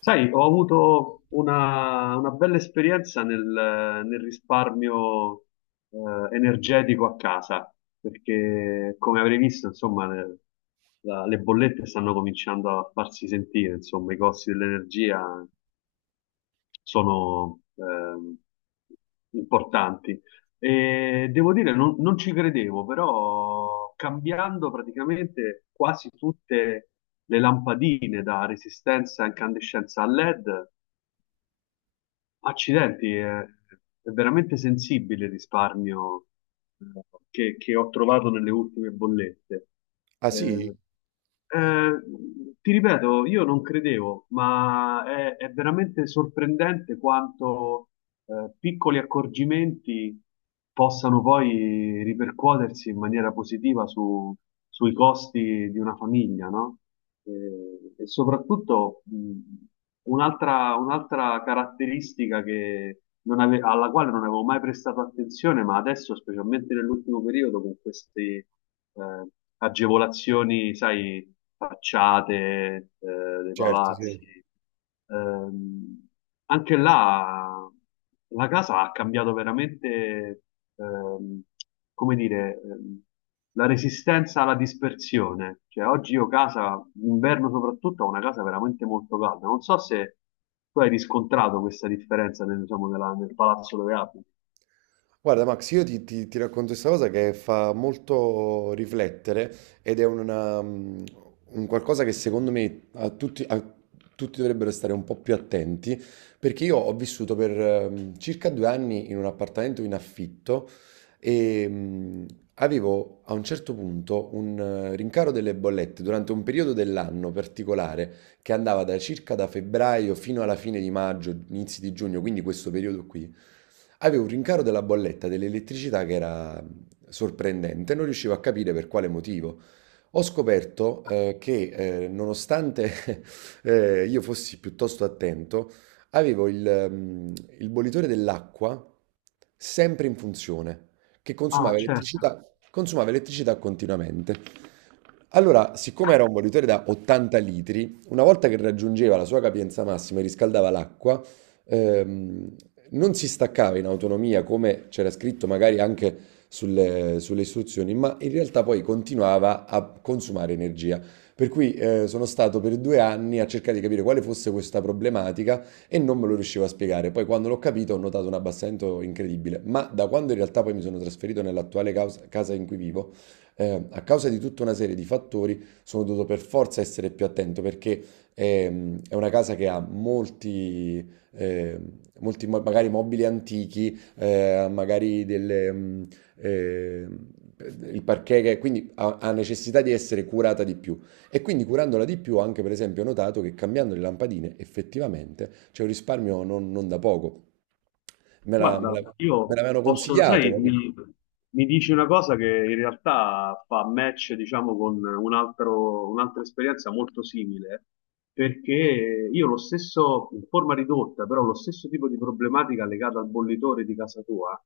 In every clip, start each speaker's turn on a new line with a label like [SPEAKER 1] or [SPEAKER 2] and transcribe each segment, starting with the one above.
[SPEAKER 1] Sai, ho avuto una bella esperienza nel risparmio energetico a casa, perché come avrei visto, insomma, le bollette stanno cominciando a farsi sentire, insomma, i costi dell'energia sono importanti. E devo dire, non ci credevo, però cambiando praticamente quasi tutte le lampadine da resistenza a incandescenza a LED. Accidenti, è veramente sensibile il risparmio eh, che ho trovato nelle ultime bollette.
[SPEAKER 2] Ah sì?
[SPEAKER 1] Eh, eh, ti ripeto, io non credevo, ma è veramente sorprendente quanto piccoli accorgimenti possano poi ripercuotersi in maniera positiva sui costi di una famiglia, no? Eh, E soprattutto un'altra caratteristica che non alla quale non avevo mai prestato attenzione, ma adesso, specialmente nell'ultimo periodo, con queste eh, agevolazioni, sai, facciate dei
[SPEAKER 2] Certo,
[SPEAKER 1] palazzi.
[SPEAKER 2] sì.
[SPEAKER 1] Ehm, anche là la casa ha cambiato veramente, ehm, come dire, la resistenza alla dispersione. Cioè, oggi io casa, d'inverno soprattutto, ho una casa veramente molto calda. Non so se tu hai riscontrato questa differenza nel, diciamo, nel palazzo dove abiti.
[SPEAKER 2] Guarda, Max, io ti racconto questa cosa che fa molto riflettere ed è una, un qualcosa che secondo me a tutti dovrebbero stare un po' più attenti, perché io ho vissuto per circa 2 anni in un appartamento in affitto e avevo a un certo punto un rincaro delle bollette durante un periodo dell'anno particolare che andava da circa da febbraio fino alla fine di maggio, inizi di giugno, quindi questo periodo qui. Avevo un rincaro della bolletta dell'elettricità che era sorprendente, non riuscivo a capire per quale motivo. Ho scoperto che nonostante io fossi piuttosto attento, avevo mh, il bollitore dell'acqua sempre in funzione, che
[SPEAKER 1] Ah, certo.
[SPEAKER 2] consumava elettricità continuamente. Allora, siccome era un bollitore da 80 litri, una volta che raggiungeva la sua capienza massima e riscaldava l'acqua, ehm, non si staccava in autonomia come c'era scritto magari anche sulle istruzioni, ma in realtà poi continuava a consumare energia. Per cui sono stato per 2 anni a cercare di capire quale fosse questa problematica e non me lo riuscivo a spiegare. Poi quando l'ho capito ho notato un abbassamento incredibile, ma da quando in realtà poi mi sono trasferito nell'attuale casa in cui vivo, a causa di tutta una serie di fattori sono dovuto per forza essere più attento perché è una casa che ha eh, molti magari mobili antichi, magari delle, eh, il parquet che quindi ha necessità di essere curata di più. E quindi curandola di più, anche per esempio, ho notato che cambiando le lampadine effettivamente c'è un risparmio non, non da poco. Me la- me la-
[SPEAKER 1] Guarda,
[SPEAKER 2] me
[SPEAKER 1] io
[SPEAKER 2] l'avevano
[SPEAKER 1] posso,
[SPEAKER 2] consigliato.
[SPEAKER 1] sai,
[SPEAKER 2] Capito?
[SPEAKER 1] mi dici una cosa che in realtà fa match, diciamo, con un'altra esperienza molto simile, perché io lo stesso, in forma ridotta, però lo stesso tipo di problematica legata al bollitore di casa tua,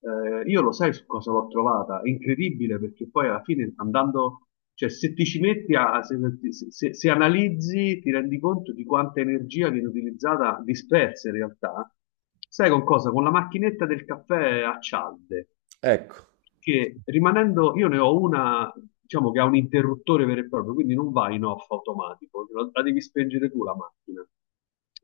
[SPEAKER 1] io lo sai su cosa l'ho trovata? È incredibile perché poi alla fine andando, cioè se ti ci metti se analizzi, ti rendi conto di quanta energia viene utilizzata, dispersa in realtà. Sai con cosa? Con la macchinetta del caffè a cialde,
[SPEAKER 2] Ecco,
[SPEAKER 1] che rimanendo, io ne ho una, diciamo che ha un interruttore vero e proprio, quindi non va in off automatico, la devi spengere tu la macchina.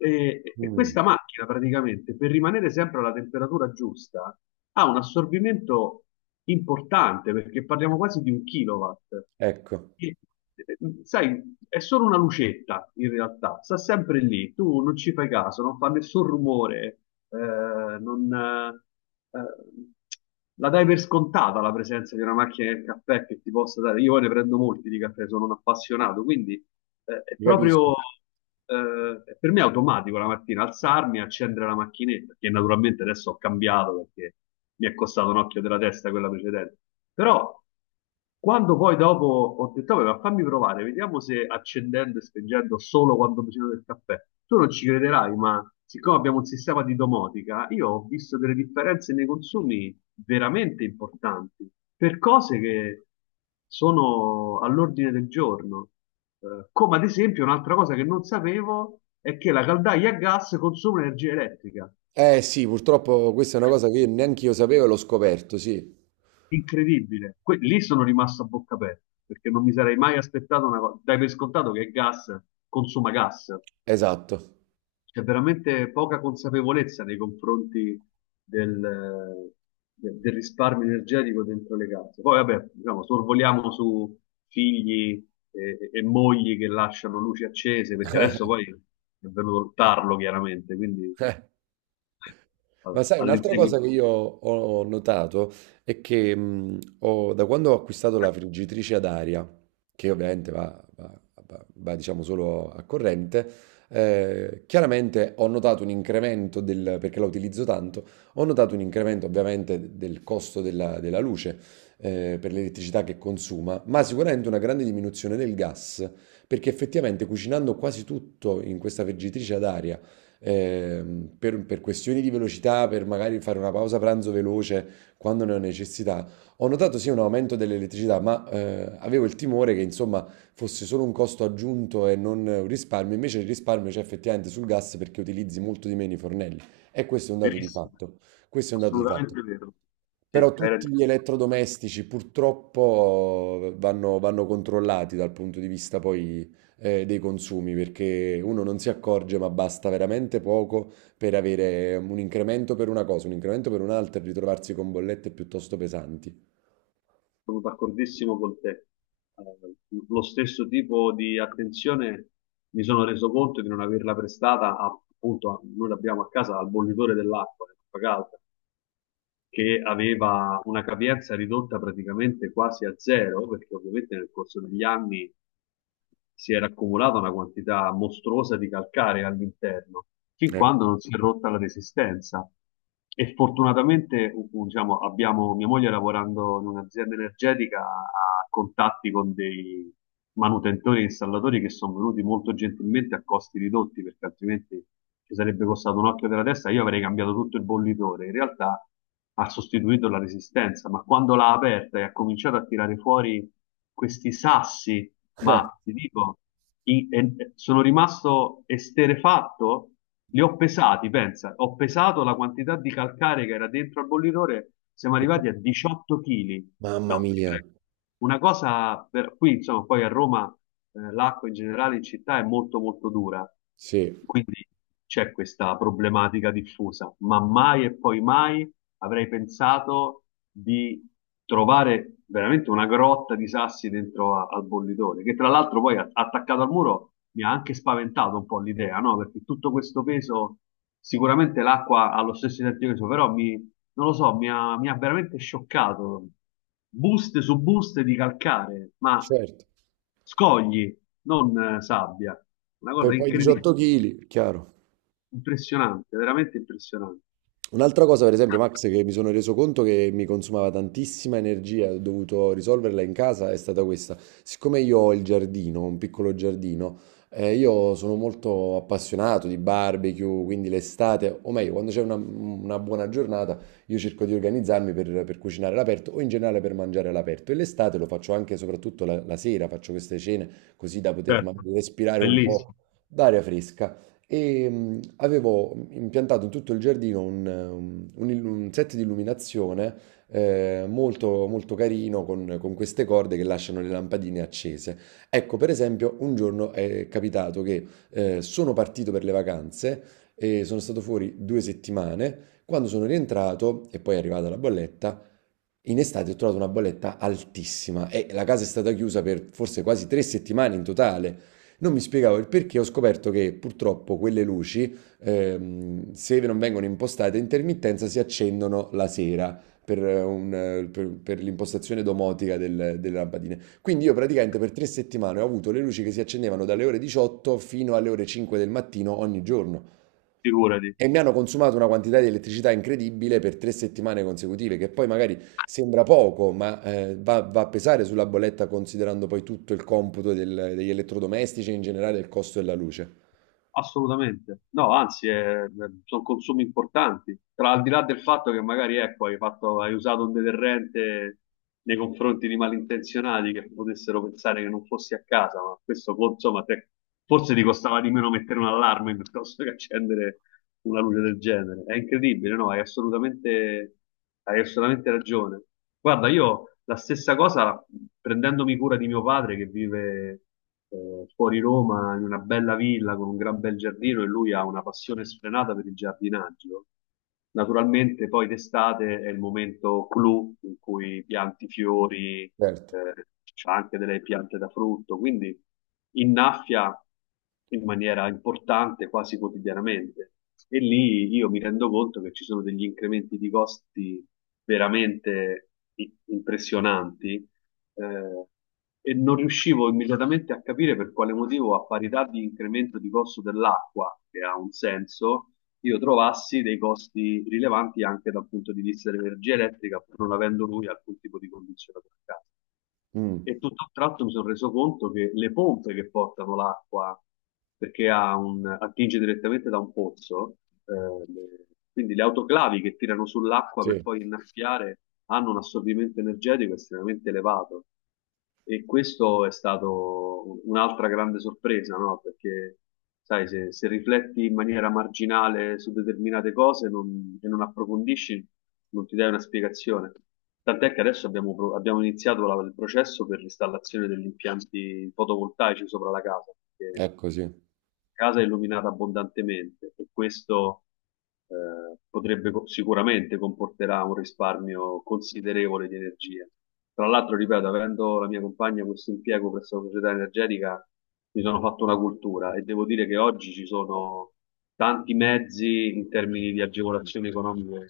[SPEAKER 1] E
[SPEAKER 2] Mm,
[SPEAKER 1] questa macchina praticamente, per rimanere sempre alla temperatura giusta, ha un assorbimento importante, perché parliamo quasi di un kilowatt.
[SPEAKER 2] ecco,
[SPEAKER 1] E, eh, Sai, è solo una lucetta in realtà, sta sempre lì, tu non ci fai caso, non fa nessun rumore, non, la dai per scontata la presenza di una macchina del caffè che ti possa dare. Io poi ne prendo molti di caffè, sono un appassionato, quindi è
[SPEAKER 2] ti capisco.
[SPEAKER 1] proprio per me è automatico la mattina alzarmi e accendere la macchinetta, che naturalmente adesso ho cambiato perché mi è costato un occhio della testa quella precedente. Però quando poi dopo ho detto, "Vabbè, ma fammi provare, vediamo se accendendo e spengendo solo quando facendo del caffè". Tu non ci crederai, ma siccome abbiamo un sistema di domotica, io ho visto delle differenze nei consumi veramente importanti per cose che sono all'ordine del giorno. Come ad esempio, un'altra cosa che non sapevo è che la caldaia a gas consuma energia elettrica.
[SPEAKER 2] Eh sì, purtroppo questa è una cosa che io neanche io sapevo e l'ho scoperto, sì,
[SPEAKER 1] Incredibile. Lì sono rimasto a bocca aperta perché non mi sarei mai aspettato una cosa. Dai per scontato che il gas consuma gas.
[SPEAKER 2] esatto.
[SPEAKER 1] C'è veramente poca consapevolezza nei confronti del, del risparmio energetico dentro le case. Poi, vabbè, diciamo, sorvoliamo su figli e mogli che lasciano luci accese, perché adesso poi è venuto il tarlo, chiaramente, quindi
[SPEAKER 2] Ma sai, un'altra cosa
[SPEAKER 1] all'inseguimento.
[SPEAKER 2] che io ho notato è che da quando ho acquistato la friggitrice ad aria, che ovviamente va, diciamo solo a corrente, chiaramente ho notato un incremento del, perché la utilizzo tanto, ho notato un incremento ovviamente del costo della luce, per l'elettricità che consuma, ma sicuramente una grande diminuzione del gas, perché effettivamente cucinando quasi tutto in questa friggitrice ad aria, per questioni di velocità, per magari fare una pausa pranzo veloce quando ne ho necessità, ho notato sì un aumento dell'elettricità, ma avevo il timore che insomma fosse solo un costo aggiunto e non un risparmio. Invece il risparmio c'è effettivamente sul gas perché utilizzi molto di meno i fornelli. E questo è un dato di
[SPEAKER 1] Verissimo,
[SPEAKER 2] fatto. Questo è un dato di fatto.
[SPEAKER 1] assolutamente vero. Sì,
[SPEAKER 2] Però
[SPEAKER 1] hai
[SPEAKER 2] tutti
[SPEAKER 1] ragione.
[SPEAKER 2] gli elettrodomestici purtroppo vanno controllati dal punto di vista poi dei consumi, perché uno non si accorge, ma basta veramente poco per avere un incremento per una cosa, un incremento per un'altra e ritrovarsi con bollette piuttosto pesanti.
[SPEAKER 1] Sono d'accordissimo con te. Eh, lo stesso tipo di attenzione mi sono reso conto di non averla prestata appunto, noi l'abbiamo a casa al bollitore dell'acqua, dell'acqua calda che aveva una capienza ridotta praticamente quasi a zero, perché ovviamente nel corso degli anni si era accumulata una quantità mostruosa di calcare all'interno, fin
[SPEAKER 2] Ecco.
[SPEAKER 1] quando non si è rotta la resistenza. E fortunatamente, diciamo, abbiamo mia moglie lavorando in un'azienda energetica ha contatti con dei manutentori e installatori che sono venuti molto gentilmente a costi ridotti, perché altrimenti ci sarebbe costato un occhio della testa, io avrei cambiato tutto il bollitore. In realtà ha sostituito la resistenza, ma quando l'ha aperta e ha cominciato a tirare fuori questi sassi, ma ti dico, sono rimasto esterefatto, li ho pesati, pensa, ho pesato la quantità di calcare che era dentro al bollitore, siamo
[SPEAKER 2] E
[SPEAKER 1] arrivati
[SPEAKER 2] poi-
[SPEAKER 1] a 18 kg.
[SPEAKER 2] Mamma
[SPEAKER 1] No, ti
[SPEAKER 2] mia,
[SPEAKER 1] prego. Una cosa per qui, insomma, poi a Roma l'acqua in generale in città è molto molto dura,
[SPEAKER 2] sì,
[SPEAKER 1] quindi c'è questa problematica diffusa, ma mai e poi mai avrei pensato di trovare veramente una grotta di sassi dentro al bollitore, che tra l'altro poi attaccato al muro mi ha anche spaventato un po' l'idea, no? Perché tutto questo peso, sicuramente l'acqua ha lo stesso identico peso, però non lo so, mi ha veramente scioccato. Buste su buste di calcare, ma
[SPEAKER 2] certo.
[SPEAKER 1] scogli, non sabbia. Una
[SPEAKER 2] Per
[SPEAKER 1] cosa
[SPEAKER 2] poi
[SPEAKER 1] incredibile,
[SPEAKER 2] 18 kg, chiaro.
[SPEAKER 1] impressionante, veramente impressionante.
[SPEAKER 2] Un'altra cosa, per esempio, Max, che mi sono reso conto che mi consumava tantissima energia, e ho dovuto risolverla in casa, è stata questa. Siccome io ho il giardino, un piccolo giardino, io sono molto appassionato di barbecue, quindi l'estate, o meglio, quando c'è una buona giornata, io cerco di organizzarmi per cucinare all'aperto o in generale per mangiare all'aperto. E l'estate lo faccio anche, soprattutto la sera, faccio queste cene così da poter
[SPEAKER 1] Certo,
[SPEAKER 2] magari respirare un po'
[SPEAKER 1] bellissimo.
[SPEAKER 2] d'aria fresca e avevo impiantato in tutto il giardino un un set di illuminazione molto, molto carino con queste corde che lasciano le lampadine accese. Ecco, per esempio, un giorno è capitato che sono partito per le vacanze e sono stato fuori 2 settimane. Quando sono rientrato, e poi è arrivata la bolletta, in estate ho trovato una bolletta altissima e la casa è stata chiusa per forse quasi 3 settimane in totale. Non mi spiegavo il perché, ho scoperto che purtroppo quelle luci, se non vengono impostate a intermittenza, si accendono la sera per l'impostazione domotica delle lampadine. Quindi io praticamente per 3 settimane ho avuto le luci che si accendevano dalle ore 18 fino alle ore 5 del mattino ogni giorno.
[SPEAKER 1] Figurati.
[SPEAKER 2] E mi hanno consumato una quantità di elettricità incredibile per 3 settimane consecutive, che poi magari sembra poco, ma va a pesare sulla bolletta considerando poi tutto il computo degli elettrodomestici e in generale il costo della luce.
[SPEAKER 1] Assolutamente, no, anzi, sono consumi importanti. Tra al di là del fatto che magari ecco, hai usato un deterrente nei confronti di malintenzionati che potessero pensare che non fossi a casa, ma questo poi, insomma, forse ti costava di meno mettere un allarme piuttosto che accendere una luce del genere. È incredibile, no? Hai assolutamente ragione. Guarda, io la stessa cosa, prendendomi cura di mio padre che vive fuori Roma in una bella villa con un gran bel giardino e lui ha una passione sfrenata per il giardinaggio. Naturalmente poi d'estate è il momento clou in cui pianti fiori, eh,
[SPEAKER 2] Certo.
[SPEAKER 1] c'ha anche delle piante da frutto, quindi innaffia in maniera importante quasi quotidianamente. E lì io mi rendo conto che ci sono degli incrementi di costi veramente impressionanti, eh, e non riuscivo immediatamente a capire per quale motivo, a parità di incremento di costo dell'acqua, che ha un senso, io trovassi dei costi rilevanti anche dal punto di vista dell'energia elettrica, pur non avendo lui alcun tipo di condizionatore a casa.
[SPEAKER 2] Mm,
[SPEAKER 1] E tutto a un tratto mi sono reso conto che le pompe che portano l'acqua, perché ha attinge direttamente da un pozzo, eh, le- quindi le autoclavi che tirano sull'acqua per
[SPEAKER 2] sì,
[SPEAKER 1] poi innaffiare, hanno un assorbimento energetico estremamente elevato. E questo è stato un'altra grande sorpresa, no? Perché, sai, se rifletti in maniera marginale su determinate cose e non approfondisci, non ti dai una spiegazione. Tant'è che adesso abbiamo, abbiamo iniziato il processo per l'installazione degli impianti fotovoltaici sopra la casa, perché
[SPEAKER 2] è così.
[SPEAKER 1] casa è illuminata abbondantemente e questo potrebbe sicuramente comporterà un risparmio considerevole di energia. Tra l'altro, ripeto, avendo la mia compagna questo impiego presso la società energetica, mi sono fatto una cultura e devo dire che oggi ci sono tanti mezzi in termini di agevolazioni economiche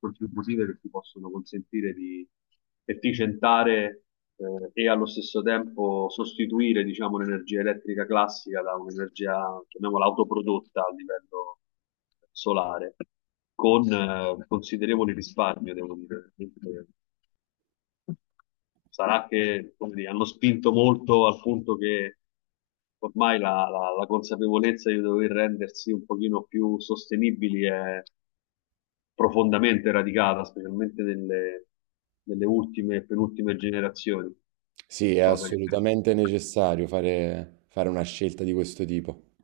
[SPEAKER 1] contributive che ti possono consentire di efficientare e allo stesso tempo sostituire, diciamo, l'energia elettrica classica da un'energia, chiamiamola, autoprodotta a livello solare, con considerevole risparmio, devo dire. Sarà che, come dire, hanno spinto molto al punto che ormai la consapevolezza di dover rendersi un pochino più sostenibili è profondamente radicata, specialmente nelle, nelle ultime e penultime generazioni,
[SPEAKER 2] Sì, è
[SPEAKER 1] cosa che
[SPEAKER 2] assolutamente necessario fare una scelta di questo tipo.